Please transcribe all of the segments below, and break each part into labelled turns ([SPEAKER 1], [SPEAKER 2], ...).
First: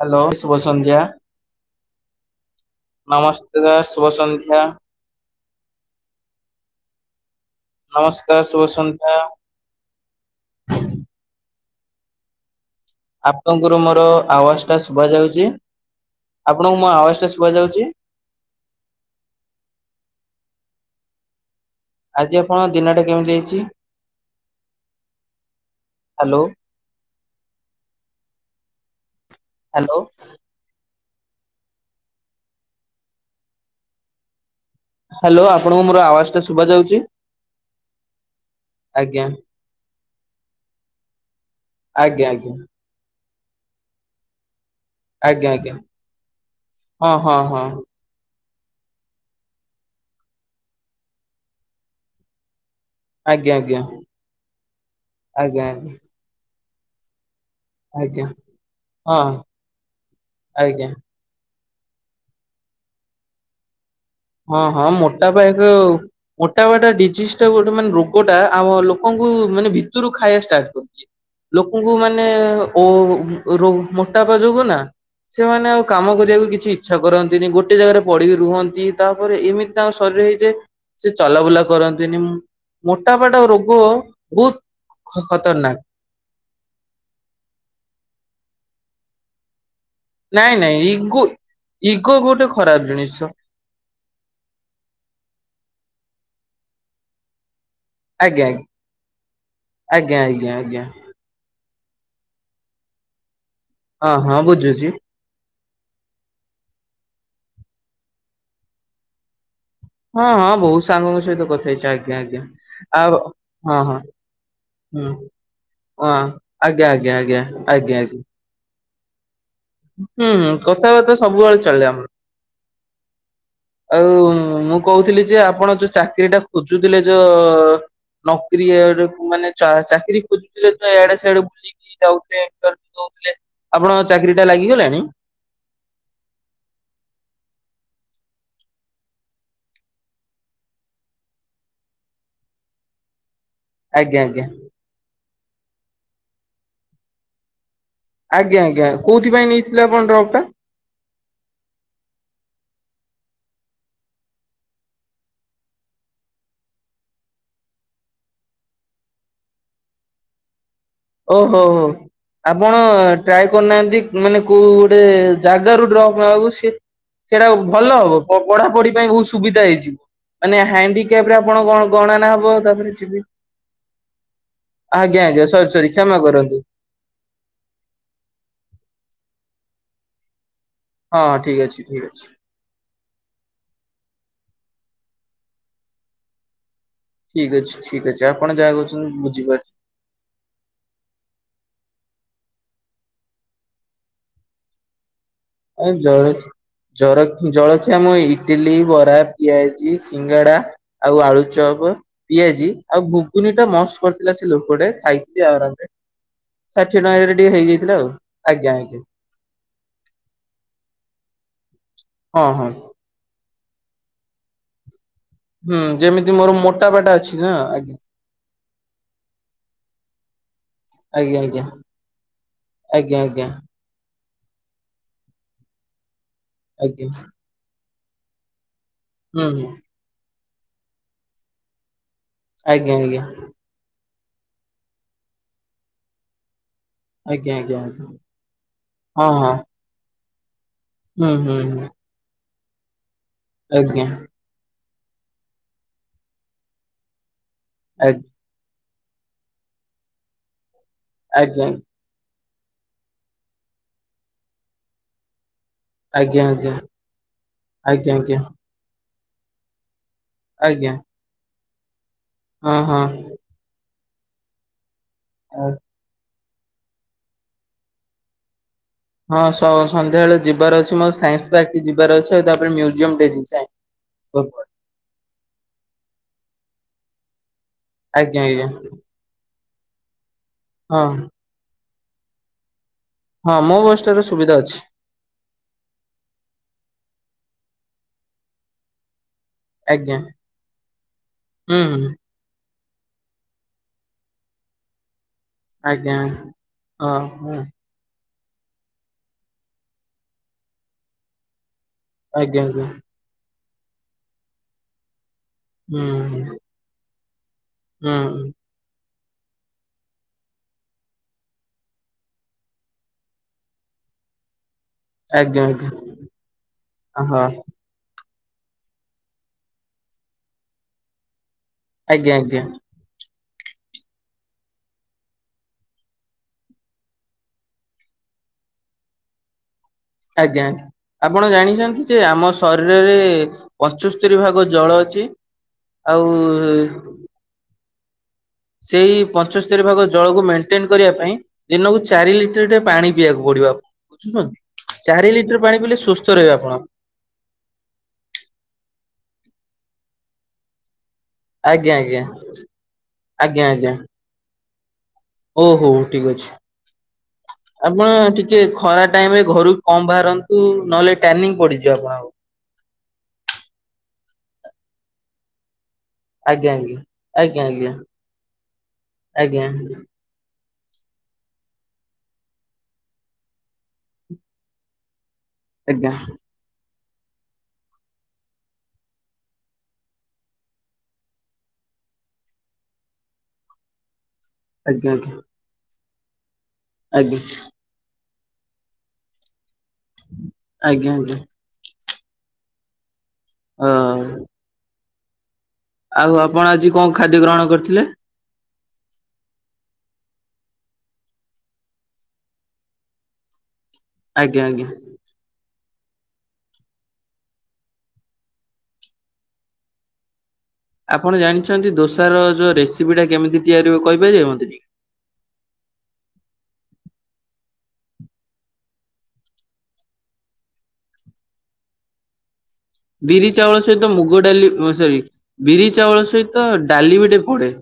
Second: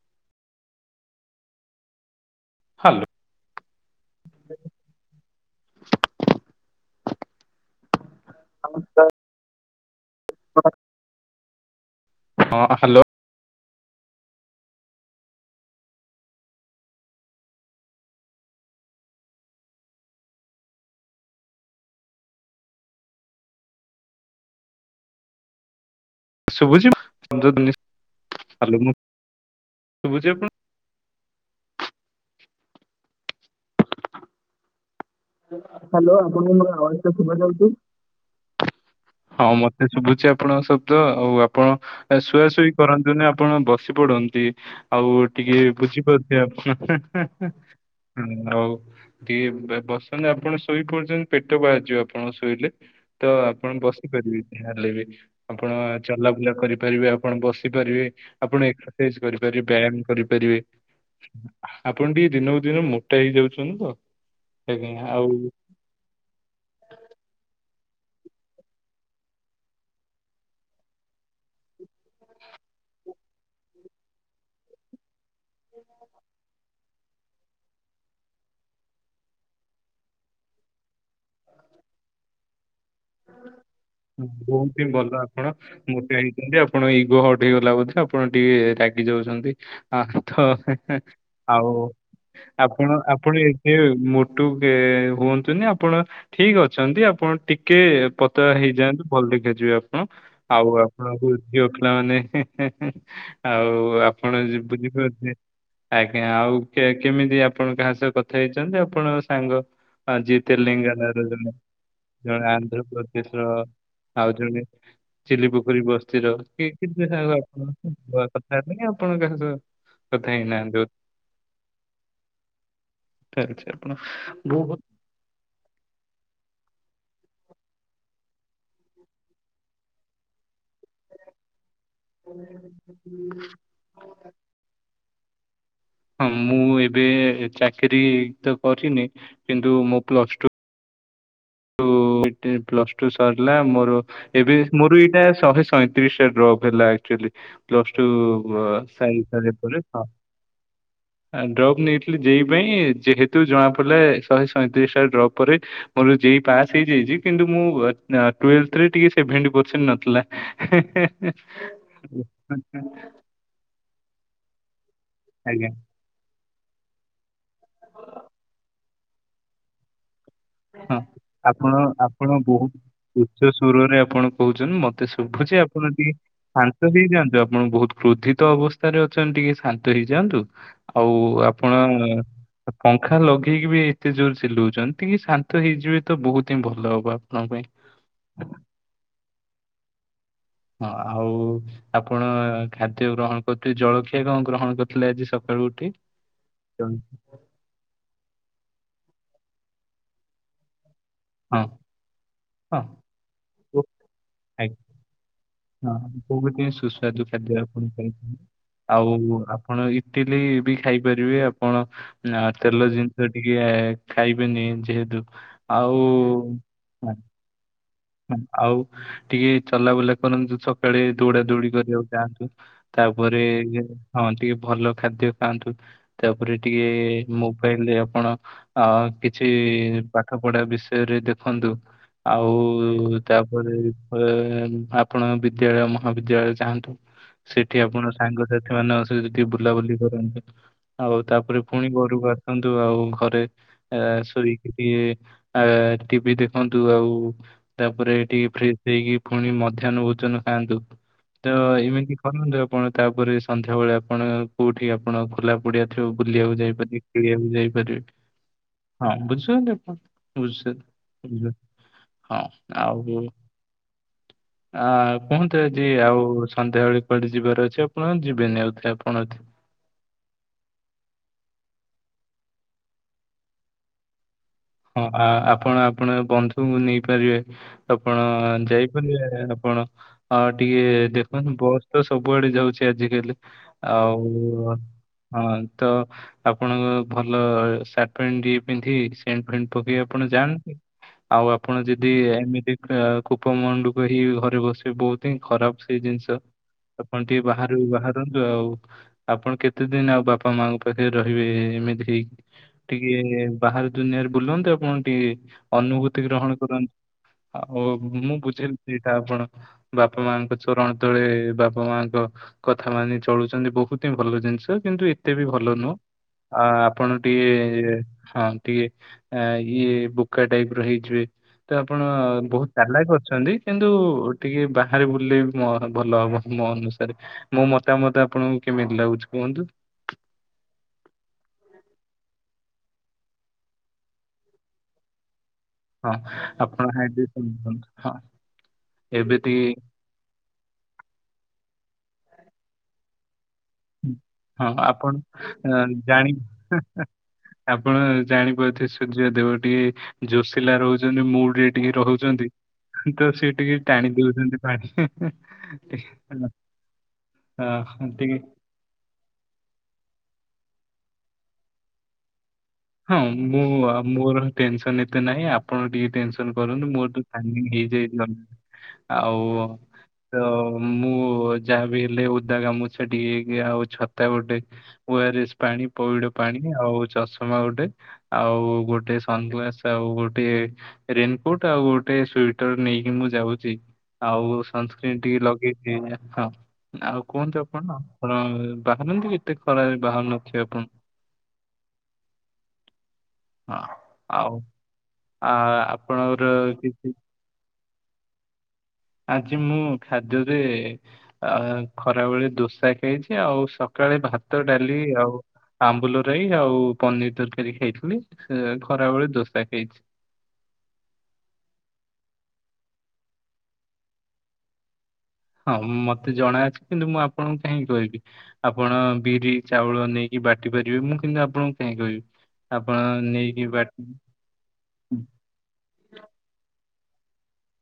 [SPEAKER 1] Hello ଶୁଭ ସନ୍ଧ୍ୟା!
[SPEAKER 2] Hello
[SPEAKER 1] ନମସ୍ ଶୁଭ ସନ୍ଧ୍ୟା। ନମସ୍କାର ଶୁଭ ସନ୍ଧ୍ୟା।
[SPEAKER 2] ହଁ ହା
[SPEAKER 1] ଆପଣଙ୍କୁରୁ ମୋରୋ ଆବାଜ ଟା ଶୁବା ଯାଉଚି। ଆପଣଙ୍କୁ ମୋ ଆବାଜ ଟା ଶୁବା ଯାଉଚି।
[SPEAKER 2] [inaudible]
[SPEAKER 1] ଆଜି ଆପଣଙ୍କ ଦିନ ଟା କେମିତି ଯାଇଛି। ହ୍ୟାଲୋ
[SPEAKER 2] ସୁବୁଚି। [unintelligible]
[SPEAKER 1] ହାଲୋ। ହ୍ୟାଲୋ ଆପଣଙ୍କୁ ମୋର
[SPEAKER 2] ହାଲୋ
[SPEAKER 1] ଆୱାଜ ଟା
[SPEAKER 2] ଆପଣଙ୍କୁ
[SPEAKER 1] ଶୁଭା
[SPEAKER 2] ମୋରୋ
[SPEAKER 1] ଯାଉଛି?
[SPEAKER 2] ଆବାଜ ଟା ଶୁବା ଯାଉଚି।
[SPEAKER 1] ଆଜ୍ଞା
[SPEAKER 2] ହଁ ମତେ ଶୁବୁଛି ଆପଣଙ୍କ ଶବ୍ଦ ଆଉ ଆପଣ ଏ
[SPEAKER 1] ଆଜ୍ଞା
[SPEAKER 2] ଶୁଆ
[SPEAKER 1] ଆଜ୍ଞା
[SPEAKER 2] ଶୁଇ କରନ୍ତୁନି ଆ ଆପଣ ବସି ପଡନ୍ତି। ଆଉ
[SPEAKER 1] ଆଜ୍ଞା
[SPEAKER 2] ଟିକେ
[SPEAKER 1] ଆଜ୍ଞା
[SPEAKER 2] ବୁଝି ପାରୁଥିବେ ଆପଣ ହେଁ
[SPEAKER 1] ହଁ
[SPEAKER 2] ହେଁ
[SPEAKER 1] ହଁ ହଁ
[SPEAKER 2] ହେଁ। ଆଉ ଟିକେ ବେ ବସନ୍ତୁ ଆପଣ ଶୋଇ ପଡୁଚନ୍ତି ପେଟ ବାହାରିଯିବ ଆପଣଙ୍କର ଶୋଇଲେ। ତ
[SPEAKER 1] ଆଜ୍ଞା
[SPEAKER 2] ଆପଣ
[SPEAKER 1] ଆଜ୍ଞା
[SPEAKER 2] ବସିପାରିବେ ଯାହା ହେଲେ ବି
[SPEAKER 1] ଆଜ୍ଞା
[SPEAKER 2] ଆପଣ ଚଲାବୁଲା କରିପାରିବେ ଆ ଆପଣ ବସିପାରିବେ
[SPEAKER 1] ଆଜ୍ଞା ଆଜ୍ଞା
[SPEAKER 2] ଆପଣ
[SPEAKER 1] ହଁ
[SPEAKER 2] ଏକ୍ସରସାଇଜ କରିପାରିବେ ବ୍ୟାୟାମ କରିପାରିବେ।
[SPEAKER 1] ଆଜ୍ଞା।
[SPEAKER 2] ଆପଣ ଟିକେ ଦିନକୁ ଦିନ ମୋଟା ହେଇଯାଉଛନ୍ତି ତ।
[SPEAKER 1] ହଁ ହଁ
[SPEAKER 2] ଆଜ୍ଞା ଆଉ
[SPEAKER 1] ମୋଟା ପାଇଁ ତ ମୋଟା ହବାଟା ଡିଜିଜ୍ ଟା ଗୋଟେ ମାନେ ରୋ ଗୋଟା ଆମ ଲୋକୋଙ୍କୁ ମାନେ ଭିତୁରୁ ଖାଇବା ଷ୍ଟାର୍ଟ କରୁଚି। ଲୋକୋଙ୍କୁ ମାନେ ଓ ରୋ ମୋଟାପା ଯୋଗୁ ନା ସେମାନେ ଆଉ କାମ କରିବାକୁ କିଛି ଇଚ୍ଛା କରନ୍ତିନି ଗୋଟେ ଜାଗାରେ ପଢିକି ରୁହନ୍ତି। ତାପରେ ଏମିତି ତାଙ୍କ ଶରୀର ହେଇଯାଏ ସେ ଚଲାବୁଲା କରନ୍ତିନି ମୁଁ ପୋଟାପା ଟା ରୋଗୋ
[SPEAKER 2] ବୋହୁତ ହିଁ ଭଲ ଆପଣ ମୋଟା ହେଇଛନ୍ତି ଆପଣ ଇଗୋ ହଟ୍ ହେଇଗଲା ବୋଧେ ଆପଣ ଟିକେ ରା ରାଗି ଯାଉଛନ୍ତି ଆଉ ତ
[SPEAKER 1] ନାଇଁ
[SPEAKER 2] ହେଁ
[SPEAKER 1] ନାଇଁ
[SPEAKER 2] ହେଁ
[SPEAKER 1] ଇଗୋ
[SPEAKER 2] ଆଉ
[SPEAKER 1] ଇଗୋ ଗୋଟେ ଖରାପ
[SPEAKER 2] ଆପଣ
[SPEAKER 1] ଜିନିଷ
[SPEAKER 2] ଆପଣ ଏବେ ମୋଟୁ କେ ହୁଅନ୍ତୁନି ଆପଣ ଠିକ୍ ଅଛନ୍ତି ଆପଣ ଟି କେ
[SPEAKER 1] ଆଜ୍ଞା
[SPEAKER 2] ପତଳା ହେଇଯାଆନ୍ତୁ ଭଲ ଦେଖା ଯିବେ ଆପଣ
[SPEAKER 1] ଆଜ୍ଞା ଆଜ୍ଞା
[SPEAKER 2] ଆଉ
[SPEAKER 1] ଆଜ୍ଞା ଆଜ୍ଞା
[SPEAKER 2] ଆପଣଙ୍କୁ ଝିଅପିଲା ହେଁ ହେଁ ହେଁ ଆଉ
[SPEAKER 1] ହଁ
[SPEAKER 2] ଆପଣ
[SPEAKER 1] ହଁ
[SPEAKER 2] ଜୀ
[SPEAKER 1] ବୁଝୁଛି।
[SPEAKER 2] ବୁଝିପାରୁଥିବେ। ଆଜ୍ଞା ଆଉ କେ କେମିତି ଆପଣ କାହା ସହ କଥା ହେଇଚନ୍ତି ଆପଣ ସାଙ୍ଗ
[SPEAKER 1] ହଁ
[SPEAKER 2] ଆଜି
[SPEAKER 1] ହଁ ବହୁତ ସାଙ୍ଗଙ୍କ
[SPEAKER 2] ତେଲେଙ୍ଗାନାର
[SPEAKER 1] ସହିତ କଥା ହେଇଛି ଆଜ୍ଞା
[SPEAKER 2] ଜଣେ
[SPEAKER 1] ଆଜ୍ଞା
[SPEAKER 2] ଜଣେ
[SPEAKER 1] ଆଉ
[SPEAKER 2] ଆନ୍ଧ୍ରପ୍ରଦେଶର
[SPEAKER 1] ହଁ ହଁ
[SPEAKER 2] ଆଉ ଜଣେ
[SPEAKER 1] ହୁଁ
[SPEAKER 2] ଚିଲିପୋଖରୀ
[SPEAKER 1] ହଁ
[SPEAKER 2] ବସ୍ତି
[SPEAKER 1] ଆଜ୍ଞା
[SPEAKER 2] [unintelligible]
[SPEAKER 1] ଆଜ୍ଞା ଆଜ୍ଞା
[SPEAKER 2] [unintelligible] କଥା ହେବେନି ଆପଣ କାହା ସହ କଥା
[SPEAKER 1] ଉଁହୁଁ
[SPEAKER 2] ହେଇନାହାନ୍ତି ବୋଧେ
[SPEAKER 1] କଥାବାର୍ତ୍ତା ସବୁବେଳେ ଚାଲେ ଆମର।
[SPEAKER 2] ଆଚ୍ଛା ଆପଣ
[SPEAKER 1] ଆଉ ମୁଁ
[SPEAKER 2] ବହୁତ
[SPEAKER 1] କୋହୁଥିଲି ଯେ ଆପଣ ଯୋଉ ଚାକିରିଟା ଖୋଜୁଥିଲେ ଜ ନକ୍ରି ଆଡକୁ ମାନେ ଚା ଚାକିରି ଖୋଜୁ ସିଲେକ୍ଟ ପାଇଁ ୟାଡେ ସ୍ୟାଡେ ବୁଲିକି ଯାଉଚେ [unintelligible] ଆପଣ ଚାକିରୀ ଲାଗିଗଲାଣି।
[SPEAKER 2] ହଁ ମୁଁ ଏବେ ଚାକିରୀ ତ କରିନି କିନ୍ତୁ ମୋ ପ୍ଲସ ଟୁ ଆଉ ଏଟା ପ୍ଲସ୍ ଟୁ ସରିଲା ମୋରୋ
[SPEAKER 1] ଆଜ୍ଞା ଆଜ୍ଞା
[SPEAKER 2] ଏବେ ମୋରୋ ଏଇଡା ଶହେ ସଇଁତିରିଶ୍ ଟା ଡ୍ରପ୍ ହେଲା ଆକ୍ଚୋଲି। ପ୍ଲସ ଟୁ
[SPEAKER 1] ଆଜ୍ଞା
[SPEAKER 2] ବ
[SPEAKER 1] ଆଜ୍ଞା
[SPEAKER 2] ସାରି
[SPEAKER 1] କୋଉଥିପାଇଁ
[SPEAKER 2] ସାରିବା
[SPEAKER 1] ନେଇଥିଲେ
[SPEAKER 2] ପରେ
[SPEAKER 1] ଆପଣ
[SPEAKER 2] ହଁ
[SPEAKER 1] ଡ୍ରପ୍ ଟା?
[SPEAKER 2] ଆଁ ଡ୍ରପ୍ ନେଇ ଥିଲି ଯେଇ ପାଇଁ ଯେହେତୁ ଜଣା ପଡ଼ିଲା ଶହେ ସଇଁତିରିଶ ଟା ଡ୍ରପ ପରେ ମୋରୋ ଯେଇ ପାସ୍ ହେଇଯାଇଚି କିନ୍ତୁ ମୁଁ ଆଁ ଟୁଏଲ୍ଥ ଟିକେ ସେଭେଣ୍ଟି ପର୍ସେଣ୍ଟେ ନଥିଲା।
[SPEAKER 1] ଓହୋ ହୋ ଆପଣ ଟ୍ରାଏ କରିନାହାନ୍ତି ମାନେ କୋଉ ଗୋଟେ
[SPEAKER 2] ଆଜ୍ଞା।
[SPEAKER 1] ଜାଗାରୁ ଡ୍ରପ୍ ନବାକୁ ସେଟା କୁ ଭଲ ହବ ପ ପଢାପଢି ପାଇଁ ବୋହୁତ ସୁବିଧା ହେଇଚି। ମାନେ
[SPEAKER 2] ହଁ
[SPEAKER 1] ହାଣ୍ଡିକ୍ୟାପ ରେ ଆପଣ ଗଣ ଗଣନା
[SPEAKER 2] ଆପଣ
[SPEAKER 1] ହବ
[SPEAKER 2] ବହୁତ
[SPEAKER 1] ତାପରେ ଯିବେ
[SPEAKER 2] ଉଚ୍ଚ ସୁରରେ
[SPEAKER 1] ଆ ଜ୍ଞା ଆଜ୍ଞା ସରି ସରି
[SPEAKER 2] ଟି
[SPEAKER 1] କ୍ଷମା କରନ୍ତୁ।
[SPEAKER 2] ଶାନ୍ତ ହେଇଯାଆନ୍ତୁ ଆପଣ ବୋହୁତ କ୍ରୋଧିତ ଅବସ୍ଥାରେ ଅଛନ୍ତି ଟିକେ ଶାନ୍ତ ହେଇଯାଆନ୍ତୁ। ଆଉ
[SPEAKER 1] ହଁ ହଁ ଠିକ
[SPEAKER 2] ଆପଣ
[SPEAKER 1] ଅଛି ଠିକ ଅଛି
[SPEAKER 2] ପଙ୍ଖା ଲଗେଇକି ବି ଏତେ ଜୋର ଚିଲୋଉଚନ୍ତି ଟିକେ ଶା କାନ୍ତ ହେଇଯିବେ ତ ବହୁତ ହିଁ ଭଲ ହବ। ଆପଣଙ୍କ
[SPEAKER 1] ଠିକ
[SPEAKER 2] ପାଇଁ
[SPEAKER 1] ଅଛି ଠିକ ଅଛି ଆପଣ ଯାହା କହୁଛନ୍ତି ବୁଝିପାରୁଛି।
[SPEAKER 2] ହଁ ଆଉ। ଆପଣ ଖାଦ୍ୟ ଗ୍ରହଣ କରୁଥିବେ, ଜଳଖିଆ କଣ ଗ୍ରହଣ କରିଥିଲେ? ଆଜି ସ
[SPEAKER 1] ଆ ଜଳ ଜର ଜଳଖିଆ ମୁଁ ଇଟିଲି, ବରା ଖିଆ ହେଇଛି। ସିଙ୍ଗଡ଼ା ଆଉ
[SPEAKER 2] ହଁ
[SPEAKER 1] ଆଳୁଚପ, ପିଆଜି
[SPEAKER 2] ହଁ
[SPEAKER 1] ଆଉ ଘୁଗୁନି ଟା
[SPEAKER 2] ଓ
[SPEAKER 1] ମସ୍ତ କରିଥିଲା ସେ
[SPEAKER 2] ଆଜ୍ଞା।
[SPEAKER 1] ଲୋକ ଟେ। ଖାଇକିରି ଆଉ ଆର
[SPEAKER 2] ହଁ ମୋ ବାଗିଆ ସୁସ୍ୱାଦୁ ଖାଦ୍ୟ ଆପଣ
[SPEAKER 1] ଆଉ
[SPEAKER 2] ଖାଉଛନ୍ତି।
[SPEAKER 1] ଆଜ୍ଞା ଆଜ୍ଞା
[SPEAKER 2] ଆଉ ଆପଣ ଇଟିଲି ବି ଖାଇପାରିବେ, ଆପଣ
[SPEAKER 1] ହଁ ହଁ।
[SPEAKER 2] ତେଲ ଜିନିଷ ଟିକେ ଖାଇବେନି। ଯେହେତୁ
[SPEAKER 1] ହୁଁ ଯେମିତି ମୋର ମୋଟା
[SPEAKER 2] ଆଉ
[SPEAKER 1] ହବାଟା ଅଛି ନା ଆଜ୍ଞା।
[SPEAKER 2] ଆଉ ଟିକେ ଚଲାବୁଲା କରନ୍ତୁ, ସକାଳେ
[SPEAKER 1] ଆଜ୍ଞା
[SPEAKER 2] ଦୌଡା
[SPEAKER 1] ଆଜ୍ଞା
[SPEAKER 2] ଦୌଡି କରିବାକୁ ଯାଆନ୍ତୁ। ତା
[SPEAKER 1] ଆଜ୍ଞା
[SPEAKER 2] ପରେ
[SPEAKER 1] ଆଜ୍ଞା।
[SPEAKER 2] ହଁ ଟିକେ ଭଲ ଖାଦ୍ୟ ଖାଆନ୍ତୁ, ତାପରେ ଟିକେ
[SPEAKER 1] ଆଜ୍ଞା
[SPEAKER 2] ମୋବାଇଲରେ ଆପଣ ଅ କିଛି
[SPEAKER 1] ହୁଁ ହୁଁ
[SPEAKER 2] ପାଠ ପଢା ବିଷୟରେ ଦେଖନ୍ତୁ। ଆଉ
[SPEAKER 1] ଆଜ୍ଞା
[SPEAKER 2] ଆଉ ତାପରେ ପ ଆପଣ ବିଦ୍ୟାଳୟ ମହାବିଦ୍ୟାଳୟ ଯାଆ ନ୍ତୁ,
[SPEAKER 1] ଆଜ୍ଞା ଆଜ୍ଞା ଆଜ୍ଞା
[SPEAKER 2] ସେଠି
[SPEAKER 1] ଆଜ୍ଞା
[SPEAKER 2] ଆପଣ ସାଙ୍ଗସାଥି ମାନେ
[SPEAKER 1] ହଁ
[SPEAKER 2] ଯଦି
[SPEAKER 1] ହଁ
[SPEAKER 2] ବୁଲାବୁଲି କରନ୍ତୁ। ଆଉ
[SPEAKER 1] ହୁଁ ହୁଁ
[SPEAKER 2] ତାପରେ ପୁଣି
[SPEAKER 1] ହୁଁ
[SPEAKER 2] ଘରୁକୁ ଆସନ୍ତୁ। ଆଉ ଘରେ
[SPEAKER 1] ଆଜ୍ଞା
[SPEAKER 2] ଶୋଇକି ଟିକେ ଆ ଟିଭି ଦେଖନ୍ତୁ, ଆଉ ତାପରେ ଟିକେ ଫ୍ରି ହେଇକି ପୁଣି ମଧ୍ୟାହ୍ନ ଭୋଜନ ଖାଆନ୍ତୁ। ତ
[SPEAKER 1] ଆଜ୍ଞା
[SPEAKER 2] ଏମିତି କରନ୍ତୁ। ଆପଣ ତାପରେ ସନ୍ଧ୍ୟାବେଳେ ଆପଣ କୋଉଠି ଆପଣ ଖୋଲା ଗଡିଆ ଥିବ
[SPEAKER 1] ଆଜ୍ଞା ଆଜ୍ଞା ଆଜ୍ଞା
[SPEAKER 2] ବୁଲିବାକୁ ଯାଇପାରିବେ, କିଣିବାକୁ ଯାଇପାରିବେ,
[SPEAKER 1] ଆଜ୍ଞା ଆଜ୍ଞା
[SPEAKER 2] ହଁ ବୁଝଛନ୍ତି ଆପଣ? ବୁଝଛନ୍ତି
[SPEAKER 1] ଆଜ୍ଞା
[SPEAKER 2] ବୁଝ ହଁ ଆଉ। ଆ କୁହନ୍ତୁ
[SPEAKER 1] ଆ
[SPEAKER 2] ଆଜି ଆଉ। ସନ୍ଧ୍ୟାବେଳେ କୁଆଡେ ଯିବାର ଅଛି ଆପଣଙ୍କର? ଯିବେନି ଆଉଥରେ ଆପ
[SPEAKER 1] ହଁ ସ ସନ୍ଧ୍ୟା ବେଳେ ଯିବାର ଅଛି, ମୋର ସାଇନ୍ସ ପାର୍କ ଯିବାର ଅଛି। ତାପରେ ମ୍ୟୁଜିଅମ ଟିକେ ଯିବି।
[SPEAKER 2] ହଁ ଆ ଆପଣ ଆପଣ ବନ୍ଧୁଙ୍କୁ ନେଇପାରିବେ, ଆପଣ
[SPEAKER 1] ଆଜ୍ଞା ଆଜ୍ଞା
[SPEAKER 2] ଯାଇପାରିବେ। ଆପଣ ଆ ଟିକେ
[SPEAKER 1] ହଁ
[SPEAKER 2] ଦେଖନ୍ତୁ, ବସ୍ ତ ସବୁଆଡେ ଯାଉଛି। ଆଜି କାଲି
[SPEAKER 1] ହଁ ମୋ ବସଟାର ସୁବିଧା
[SPEAKER 2] ଆଉ।
[SPEAKER 1] ଅଛି
[SPEAKER 2] ହଁ ତ ଆପଣଙ୍କ ଭଲ ସା ପ୍ୟାଣ୍ଟ ଟିକେ ପିନ୍ଧି ସେଣ୍ଟ ଫେଣ୍ଟ ପକେଇ
[SPEAKER 1] ଆଜ୍ଞା
[SPEAKER 2] ଆପଣ ଯାଆନ୍ତୁ। ଆଉ ଆପଣ
[SPEAKER 1] ହୁଁ
[SPEAKER 2] ଯଦି
[SPEAKER 1] ହୁଁ
[SPEAKER 2] ଏମିତି କୂପମଣ୍ଡୁକ ହେଇ ଘରେ ବସିବେ, ବହୁତ ସେଥି ପାଇଁ ଖରାପ ସେଇ
[SPEAKER 1] ଆଜ୍ଞା
[SPEAKER 2] ଜିନିଷ, ଆପଣ
[SPEAKER 1] ହଁ
[SPEAKER 2] ଟିକେ
[SPEAKER 1] ହଁ
[SPEAKER 2] ବାହାରୁ ବାହା କୁହନ୍ତୁ ଆଉ ଆପଣ କେତେ ଦିନ ଆଉ ବାପା ମାଙ୍କ ପାଖରେ ରହିବେ? ଏମିତି ହେଇକି,
[SPEAKER 1] ଆଜ୍ଞା ଆଜ୍ଞା
[SPEAKER 2] ଟିକେ ବାହାର ଦୁନିଆରେ ବୁଲନ୍ତୁ ଆପଣ ଟିକେ।
[SPEAKER 1] ହୁଁ
[SPEAKER 2] ଅନୁଭୂତି
[SPEAKER 1] ହୁଁ
[SPEAKER 2] ଗ୍ରହଣ କର ଆଉ ମୁଁ
[SPEAKER 1] ହୁଁ
[SPEAKER 2] ବୁଝେଇଲିି ଟି। ଆପଣ ବାପା ମାଙ୍କ ଚରଣ ତଳେ, ବାପା ମାଙ୍କ କଥା ମାନି ଚଳୁଛନ୍ତି। ବହୁତ ହି ଭଲ ଜିନିଷ, କିନ୍ତୁ ଏତେ ବି
[SPEAKER 1] ଆଜ୍ଞା
[SPEAKER 2] ଭଲ
[SPEAKER 1] ଆଜ୍ଞା
[SPEAKER 2] ନୁହଁ। ଆ ଆପଣ
[SPEAKER 1] ହଁ
[SPEAKER 2] ଟିକେ ହଁ ଟିକେ ଅ ଇଏ ବୋକା ଟାଇପର ହେଇଯିବେ। ତ ଆପଣ
[SPEAKER 1] ଆଜ୍ଞା ଆଜ୍ଞା
[SPEAKER 2] ବହୁତ ଚାଲାକ ଅଛନ୍ତି। କିନ୍ତୁ ଟିକେ ବାହାରେ ବୁଲିଲେ ଭଲ ହବ, ମୋ ଅନୁସାରେ। ମୋ ମତାମତ ଆପଣଙ୍କୁ କେମିତି ଲାଗୁଛି କୁହନ୍ତୁ?
[SPEAKER 1] ଆଜ୍ଞା। ଆପଣ ଜାଣିଛନ୍ତି ଯେ, ଆମ ଶରୀରରେ ପଚସ୍ତରୀ ଭାଗ ଜଳ ଅଛି।
[SPEAKER 2] ହଁ
[SPEAKER 1] ଆଉ
[SPEAKER 2] ଆପଣ ଆଗେ କୁହନ୍ତୁ ହଁ।
[SPEAKER 1] ସେଇ
[SPEAKER 2] ଏବେ ଟିକେ
[SPEAKER 1] ପଚସ୍ତରୀ ଭାଗ ଜଳକୁ ମେଣ୍ଟେନ କରିବା ପାଇଁ, ଦିନକୁ ଚାରି ଲି ଟର ପାଣି ପିଇବାକୁ ପଡିବ। ଆପଣଙ୍କୁ ବୁଝୁଛନ୍ତି
[SPEAKER 2] ହଁ
[SPEAKER 1] ଚାରି ଲିଟର
[SPEAKER 2] ଆପଣ
[SPEAKER 1] ପାଣି ପିଇଲେ ସୁସ୍ଥ
[SPEAKER 2] ଜାଣି
[SPEAKER 1] ରହିବେ ଆପଣ।
[SPEAKER 2] ଆପଣ ଜାଣିପାରୁଥିବେ, ସୂର୍ଯ୍ୟ ଦେବ ଟିକେ ଜୋସିଲା ରହୁଛନ୍ତି ମୁଡରେ ଟିକେ
[SPEAKER 1] ଆଜ୍ଞା ଆଜ୍ଞା
[SPEAKER 2] ରହୁଛନ୍ତି, ତ ସେ
[SPEAKER 1] ଆଜ୍ଞା
[SPEAKER 2] ଟିକେ
[SPEAKER 1] ଆଜ୍ଞା
[SPEAKER 2] ଟାଣି ଦଉଛନ୍ତି। ଆହିଁ ହିଁ।
[SPEAKER 1] ଓ ହୋ ଠିକ ଅଛି ଆପଣ ଟିକେ ଖରା ଟାଇମ ରେ ଘରୁ କମ ବାହାରନ୍ତୁ ନହେଲେ ଟାନିଂ ପଡିଯିବ ଆପଣଙ୍କ।
[SPEAKER 2] ହଁ ମୁଁ ମୋର ହେ ଟେନସନ ଏତେ ନାହିଁ ଆପଣ ଟିକେ ଟେନ୍‌ସନ୍‌
[SPEAKER 1] ଆଜ୍ଞା
[SPEAKER 2] କରୁନି ମୋର ଯୋଉ
[SPEAKER 1] ଆଜ୍ଞା
[SPEAKER 2] ପ୍ଳାନିଙ୍ଗ
[SPEAKER 1] ଆଜ୍ଞା
[SPEAKER 2] ହେଇଯାଇଚି ଅନେ ଆଉ
[SPEAKER 1] ଆଜ୍ଞା
[SPEAKER 2] ତ ମୁଁ ଯାହାବି ହେଲେ ଓଦା ଗାମୁଚ୍ଛା ଟିଏ କି ଆଉ ଛତା ଗୋଟେ ଓରାଏସ୍ ପାଣି
[SPEAKER 1] ଆଜ୍ଞା ଆଜ୍ଞା
[SPEAKER 2] ପଇଡ ପାଣି ଆଉ ଚଷ୍ ଷମା ଗୋଟେ ଆଉ ଗୋଟେ ସନଗ୍ଲାସ ଆଉ ଗୋଟେ ରେନକୋଟ ଆଉ ଗୋଟେ ସୁ ସୁଇଟରନେଇକି ମୁଁ ଯାଉଛି। ଆଉ ସନସ୍କ୍ରିନ୍
[SPEAKER 1] ଆଜ୍ଞା
[SPEAKER 2] ଟିକେ ଲଗେଇଛି ହଁ
[SPEAKER 1] ଆଜ୍ଞା
[SPEAKER 2] ଆଉ
[SPEAKER 1] ଆଜ୍ଞା
[SPEAKER 2] କୁହନ୍ତୁ ଆପଣ ଆପଣ ବାହାରନ୍ତି କି ଏତେ ଖରା ବାହାରୁ ନ ଥିବେ ଆପଣ?
[SPEAKER 1] ଆଜ୍ଞା ଆଜ୍ଞା
[SPEAKER 2] ହଁ
[SPEAKER 1] ଅ
[SPEAKER 2] ଆଉ ଆ
[SPEAKER 1] ଆଉ
[SPEAKER 2] ଆପଣଙ୍କର
[SPEAKER 1] ଆପଣ ଆଜି
[SPEAKER 2] କିଛି
[SPEAKER 1] କଣ ଖାଦ୍ୟ ଗ୍ରହଣ କରିଥିଲେ?
[SPEAKER 2] ଆଜି ମୁଁ ଖାଦ୍ୟରେ ଆ ଖରାବେେଳେ ଦୋସା ଖାଇଛି ଆଉ ସ ସକାଳେ ଭାତ
[SPEAKER 1] ଆଜ୍ଞା ଆଜ୍ଞା।
[SPEAKER 2] ଡାଲି ଆଉ ଆମ୍ବୁଲ ରାଇ ଆଉ ପନିର ତରକାରୀ ଖାଇଥିଲି ଖରାବେଳେ ଦୋସା ଖାଇଛି। ହ [inaudible]
[SPEAKER 1] ଆପଣ ଜାଣିଛନ୍ତି ଦୋସାର ଯୋଉ ରେସିପି ଟା କେମିତି ତିଆରି ହୁଏ କହିପାରିବେ ମତେ ଟିକେ
[SPEAKER 2] ହଁ ମତେ ଜଣା ଅଛି କିନ୍ତୁ ମୁଁ ଆପଣଙ୍କୁ କାହିଁକି କହିବି ଆପଣ ବିରି ଚାଉଳ ନେଇକି ବାଟି ପାରିବେ ମୁଁ କିନ୍ତୁ ଆପଣଙ୍କୁ କାହିଁ କହିବି ଆପଣ
[SPEAKER 1] ବିରି
[SPEAKER 2] ନେଇକି
[SPEAKER 1] ଚାଉଳ
[SPEAKER 2] ବାଟି
[SPEAKER 1] ସହିତ ମୁଗ ଡାଲି ସରି ବିରି ଚାଉଳ ସହିତ ତାଲି ବି ଟିକେ ପଡେ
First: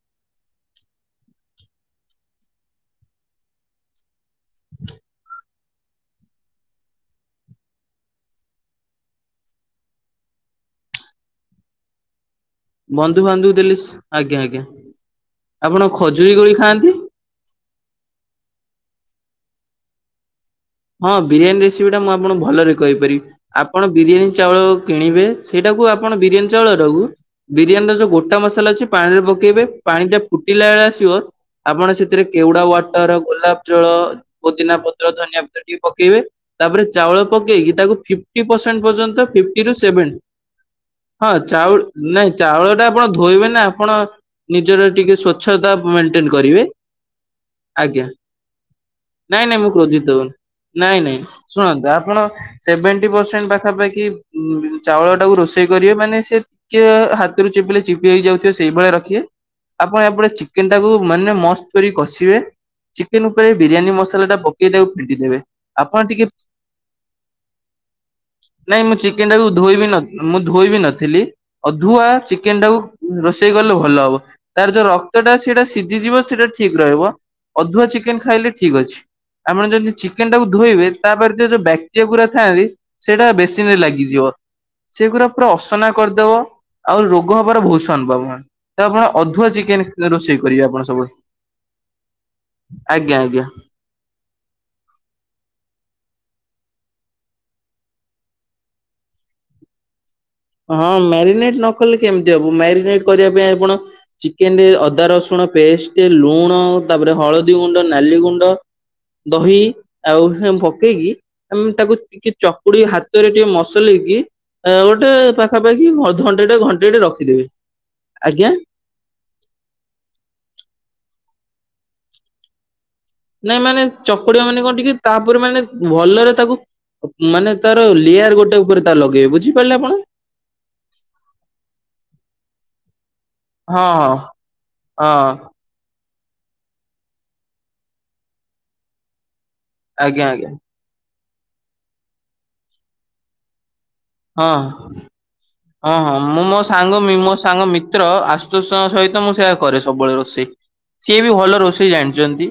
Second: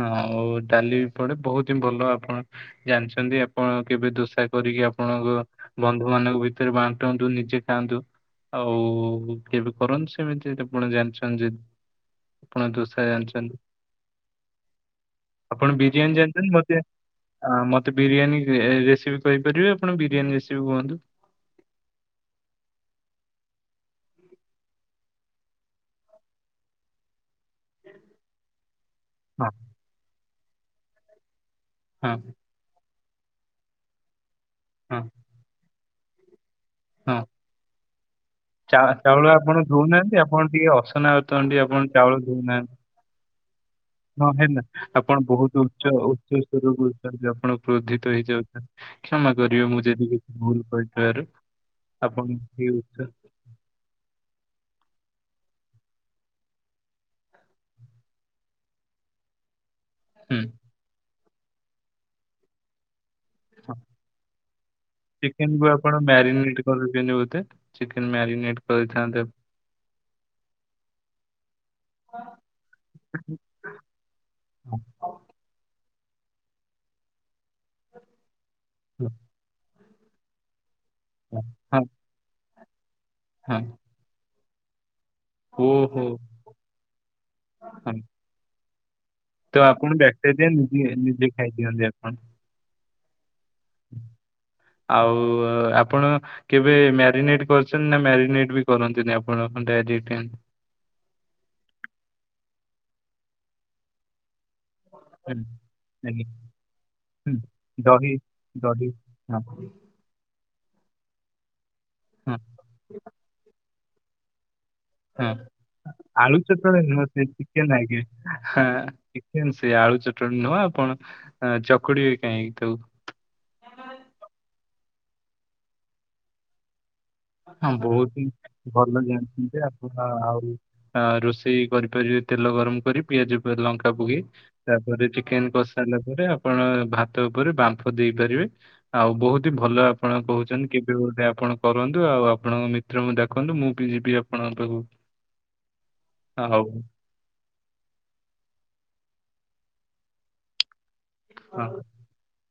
[SPEAKER 2] ହଁ ଆଉ ଡାଲି ବି ପଡେ ବହୁତ ହିଁ ଭଲ ଆପଣ ଜାଣିଛନ୍ତି ଆପଣ କେବେ ଦୋଷ ଆ କରିକି ଆପଣଙ୍କ ବନ୍ଧୁ ମାନଙ୍କ ଭିତରେ ବାଣ୍ଟନ୍ତୁ ନିଜେ ଖାଆନ୍ତୁ ଆଉ କେବେ କରନ୍ତି ସେମିତି ଯଦି ଆପଣ ଜାଣିଛନ୍ତି ଜଦି ଦୋସା
[SPEAKER 1] ବନ୍ଧୁ ବାନ୍ଧବକୁ ଦେଲେ ଆଜ୍ଞା ଆଜ୍ଞା
[SPEAKER 2] ଆପଣ ବିରିୟାନୀ
[SPEAKER 1] ଖଜୁରୀ
[SPEAKER 2] ଜାଣିଛନ୍ତି
[SPEAKER 1] କୋଳି
[SPEAKER 2] ମତେ
[SPEAKER 1] ଖାଆନ୍ତି?
[SPEAKER 2] ମତେ ବିରିୟାନୀ ରେସିପି କହିପାରିବେ ଆପଣ ବିରିୟାନୀ ରେସିପ୍
[SPEAKER 1] ହଁ ବିରିୟାନୀ ରେସିପି ଟା ମୁଁ ଆପଣଙ୍କୁ ଭଲରେ କହିପାରିବି ଆପଣ ବିରିୟାନୀ ଚାଉଳ କିଣିବେ ସେଇଟାକୁ ଆପଣ ବିରିୟାନୀ ଚାଉଳଟାକୁ ବିରିୟାନୀର ଯୋଉ ଗୋଟା ମସଲା ଅଛି ପାଣିରେ
[SPEAKER 2] ହଁ
[SPEAKER 1] ପକେଇବେ ପାଣି ଟା ଫୁଟିଲା ବେଳେ ଆସିବ ଆପଣ
[SPEAKER 2] ହଁ
[SPEAKER 1] ସେଥିରେ କେଉଡା ୱାଟର ଗୋଲାପ ଜଳ ପୋଦିନା
[SPEAKER 2] ହଁ
[SPEAKER 1] ପତ୍ର ଧନିଆ ପତ୍ର ଟିକେ ପକେଇବେ ତାପରେ ଚାଉଳ
[SPEAKER 2] ହଁ
[SPEAKER 1] ପକେଇକି ତାକୁ ଫିଫ୍ଟ
[SPEAKER 2] ଚା
[SPEAKER 1] ପ୍ରସେଣ୍ଟ
[SPEAKER 2] ଚାଉଳ
[SPEAKER 1] ପର୍ଯ୍ୟନ୍ତ ଫି
[SPEAKER 2] ଆପଣ
[SPEAKER 1] ଫିପ୍ଟିରୁ
[SPEAKER 2] ଧଉନାହାନ୍ତି
[SPEAKER 1] ସେଭେଣ୍ଟି
[SPEAKER 2] ଆପଣ ଟିକେ ଅସନା
[SPEAKER 1] ହଁ
[SPEAKER 2] ବର୍ତ୍ତମାନ ଟିକେ
[SPEAKER 1] ଚାଉଳ
[SPEAKER 2] ଆପଣ
[SPEAKER 1] ନାଇଁ
[SPEAKER 2] ଧଉନାହାନ୍ତି।
[SPEAKER 1] ଚାଉଳ ଟା ଆପଣ ଧୋଇବେନି ଆପଣ
[SPEAKER 2] ହଁ ହେଲା
[SPEAKER 1] ନିଜର ଟିକେ
[SPEAKER 2] ଆପଣ ବହୁତ
[SPEAKER 1] ସ୍ଵଚ୍ଛତା
[SPEAKER 2] ଉଚ୍ଚ
[SPEAKER 1] ମେଣ୍ଟେନ
[SPEAKER 2] ଉଚ୍ଚ
[SPEAKER 1] କରିବେ
[SPEAKER 2] ସ୍ତରକୁ ଉଠନ୍ତି ଆପଣ
[SPEAKER 1] ଆଜ୍ଞା
[SPEAKER 2] କ୍ରୋଧିତ ହେଇଯାଉଛନ୍ତି କ୍ଷମା
[SPEAKER 1] ନାଇଁ ନାଇଁ
[SPEAKER 2] କରିବେ
[SPEAKER 1] ମୁଁ
[SPEAKER 2] ଯଦି
[SPEAKER 1] କ୍ରୋଧିତ
[SPEAKER 2] କିଛି
[SPEAKER 1] ହଉନି
[SPEAKER 2] ଭୁଲ
[SPEAKER 1] ନାଇଁ ନାଇଁ
[SPEAKER 2] କହିଥିବାରୁ
[SPEAKER 1] ଶୁଣନ୍ତୁ ଆପଣ
[SPEAKER 2] ଏଇ ଉଚ୍ଚ
[SPEAKER 1] ସେଭେଣ୍ଟି ପରସେଣ୍ଟ ପାଖାପାଖି ଚାଉଳ ଟାକୁ ରୋଷେଇ କରିବେ ମାନେ ସେ ଟିକେ ହାତରୁ ଚିପିଲେ ଚିପି ହେଇ ଯାଉଥିବେ ସେଇଭଳିଆ ରଖିବେ। ଆପଣ ଏପଟେ
[SPEAKER 2] ହୁଁ
[SPEAKER 1] ଚିକେନ ଟାକୁ ମାନେ ମସ୍ତ କରି କଷିବେ। ଚିକେନ ଉପରେ ବିରିୟାନୀ ମସଲା ଟା ପକେଇ ତାକୁ ଫିଣ୍ଟିଦେବେ।
[SPEAKER 2] ମୁଁ କହିଲି, ଆପଣ ମ୍ୟାରିନିଟ କରନ୍ତିନି ବୋଧେ ଚିକେନ୍ ମ୍ୟାରିନେଟ
[SPEAKER 1] ନାଇଁ ମୁଁ
[SPEAKER 2] କରିଥାନ୍ତେ
[SPEAKER 1] ଚିକେନ
[SPEAKER 2] ଆପ
[SPEAKER 1] ଟାକୁ ଧୋଇ ବି ନ ମୁଁ ଧୋଇ ବି ନଥିଲି ଅଧୁଆ ଚିକେନଟାକୁ ରୋଷେଇ କଲେ ଭଲ ହବ
[SPEAKER 2] ହଁ
[SPEAKER 1] ତାରଯୋଉ ରକ୍ତଟା ସେଇଟା ସି ଜି ଯିବ ସେଟା ଠିକ ରହିବ ଅଧୁଆ ଚିକେନ ଖାଇଲେ ଠିକ୍ ଅଛି
[SPEAKER 2] ହଁ
[SPEAKER 1] ଆପଣ ଯଦି ଚିକେନ ଟାକୁ ଧୋଇବେ ତାପରେ ସେ ଯୋଉ ବକ୍ଟେରିଆ ଗୁଡା ଥାଆନ୍ତି ସେଇଟା
[SPEAKER 2] ହଁ
[SPEAKER 1] ବେସିନ ରେ ଲାଗିଯିବ। ସେଗୁରା ପୁରା ଅସନା
[SPEAKER 2] ଓହୋ
[SPEAKER 1] କରିଦବ ଆଉ ରୋଗ ହବାର ବହୁତୁ
[SPEAKER 2] ହଁ
[SPEAKER 1] ସମ୍ବାବନା ତ ଆପଣ ଅଧୁଆ
[SPEAKER 2] ତ ଆପଣ
[SPEAKER 1] ଚିକେନ ରୋଷେଇ
[SPEAKER 2] ବ୍ୟାକ୍ଟେରିଆ
[SPEAKER 1] କରିବେ
[SPEAKER 2] ନିଜେ
[SPEAKER 1] ଆପଣ
[SPEAKER 2] ନିଜେ ଖାଇଦିଅନ୍ତି
[SPEAKER 1] ସବୁବେଳେ। ଆଜ୍ଞା ଆଜ୍ଞା
[SPEAKER 2] ହୁଁ [inaudible] ଆଉ ଆପଣ କେବେ ମ୍ୟାରିନେଟ କରିଛନ୍ତି ନା ମ୍ୟାରିନେଟ ବି କରନ୍ତିନି ଆପଣ। ଡେ ଦିଟି ଆଣ୍ଡ୍
[SPEAKER 1] ହଁ ମ୍ୟାରିନେଟ ନକଲେ କେମିତି ହବ ମ୍ୟାରିନେଟ କରିବା ପାଇଁ ଆପଣ ଚିକେନ ଅ ଅଦା ରସୁଣ ପେଷ୍ଟ
[SPEAKER 2] ହୁଁ
[SPEAKER 1] ଲୁଣ ତାପରେ ହଳଦୀ ଗୁଣ୍ଡ
[SPEAKER 2] ଦହି
[SPEAKER 1] ନାଲି ଗୁଣ୍ଡ
[SPEAKER 2] ଦହି ହଁ
[SPEAKER 1] ଦହି ଆଉ ହେମ୍ ପକେଇକି ଆ ତାକୁ ଟିକେ
[SPEAKER 2] ହଁ
[SPEAKER 1] ଚକୁଡି ହାତରେ ଯୋଉ ମସଲେଇକି ଗୋଟେ
[SPEAKER 2] ହଁ
[SPEAKER 1] [unintelligible]
[SPEAKER 2] ଆଳୁ ଚଟଣୀ
[SPEAKER 1] ଘଣ୍ଟେଟେ
[SPEAKER 2] ନୁହଁ ସେ
[SPEAKER 1] ରଖିଦେବେ
[SPEAKER 2] ଚେନ ଆଜ୍ଞା, ହଁ ସେ ଆଳୁ ଚଟଣୀ ନୁହଁ ଆପଣ ଚକୁଡି ବି କାହିଁକି ତାକୁ
[SPEAKER 1] ନାଇଁ ମାନେ ଚକୁଡିଆ ମାନେ କଣ ଟିକେ ତାପରେ ମାନେ ଭଲରେ ତାକୁ ମାନେ
[SPEAKER 2] ହଁ
[SPEAKER 1] ତାର
[SPEAKER 2] ବହୁତ ହି
[SPEAKER 1] ଲେୟାର ଗୋଟେ ଉପରେ ତାର
[SPEAKER 2] ଭଲ
[SPEAKER 1] ଲଗେଇବେ
[SPEAKER 2] ଜାଣିଛନ୍ତି
[SPEAKER 1] ବୁଝିପାରିଲେ
[SPEAKER 2] ଆପଣ ଆଉ ରୋଷେଇ କରିପାରିବେ ଏତେ ତେଲ ଗରମ କରି ପିଆଜ
[SPEAKER 1] ହଁ
[SPEAKER 2] ଲଙ୍କା ପ
[SPEAKER 1] ହଁ
[SPEAKER 2] ତାପରେ ଚେ
[SPEAKER 1] ହଁ
[SPEAKER 2] କ ଆପଣ ଭାତ ଉପରେ ବାମ୍ଫ ଦେଇପାରିବେ ଆଉ ବହୁତ ଯି ଭଲ ଆପଣ
[SPEAKER 1] ଆଜ୍ଞା ଆଜ୍ଞା
[SPEAKER 2] କହୁଛନ୍ତି, କେବେ ବୋଧ ଆପଣ କରନ୍ତୁ, ଆଉ ଆପଣଙ୍କ ମିତ୍ରଙ୍କୁ ଦେଖନ୍ତୁ ମୁଁ ବି ଯିବି ଆପଣଙ୍କ
[SPEAKER 1] ହଁ
[SPEAKER 2] ପାଖକୁ
[SPEAKER 1] ହଁ ହଁ ମୁଁ ମୋ
[SPEAKER 2] ଆଉ
[SPEAKER 1] ସାଙ୍ଗ ମୋ ସାଙ୍ଗ ମିତ୍ର ଆସ୍ତୁଷ ସହିତ ମୁଁ ସେୟା କରେ ସବୁବେଳେ ରୋଷେଇ। ସିଏ ବି ଭଲ
[SPEAKER 2] ହଁ
[SPEAKER 1] ରୋଷେଇ ଜାଣିଛନ୍ତି,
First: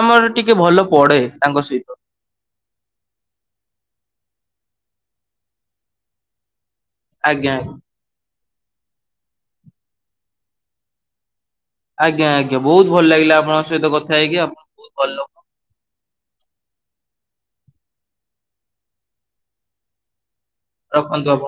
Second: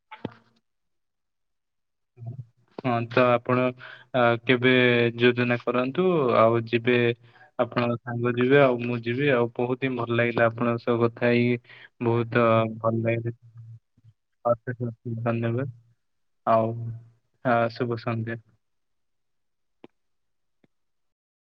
[SPEAKER 1] ଆମର ଟିକେ ଭଲ ପଢେ ତାଙ୍କ ସହିତ
[SPEAKER 2] ହଁ ତ ଆପଣ କେବେ ଯୋଜନା କରନ୍ତୁ, ଆଉ ଯିବେ
[SPEAKER 1] ଆଜ୍ଞା ଆଜ୍ଞା
[SPEAKER 2] ଆପଣଙ୍କ ସାଙ୍ଗ ଯିବେ, ଆଉ ମୁଁ ଯିବି ଆଉ ବହୁତ ହିଁ ଭଲ ଲାଗିଲା ଆପଣଙ୍କ ସହ କଥା ହେଇକି
[SPEAKER 1] ଆଜ୍ଞା ଆଜ୍ଞା ବହୁତ ଭଲ ଲାଗିଲା, ଆପଣଙ୍କ ସହିତ କଥା ହେଇକି ଆପଣ ବହୁତ ଭଲ
[SPEAKER 2] ନେବେ ଆଉ ହଁ ଶୁଭ ସନ୍ଧ୍ୟେ!
[SPEAKER 1] ରଖନ୍ତୁ ଆପଣ।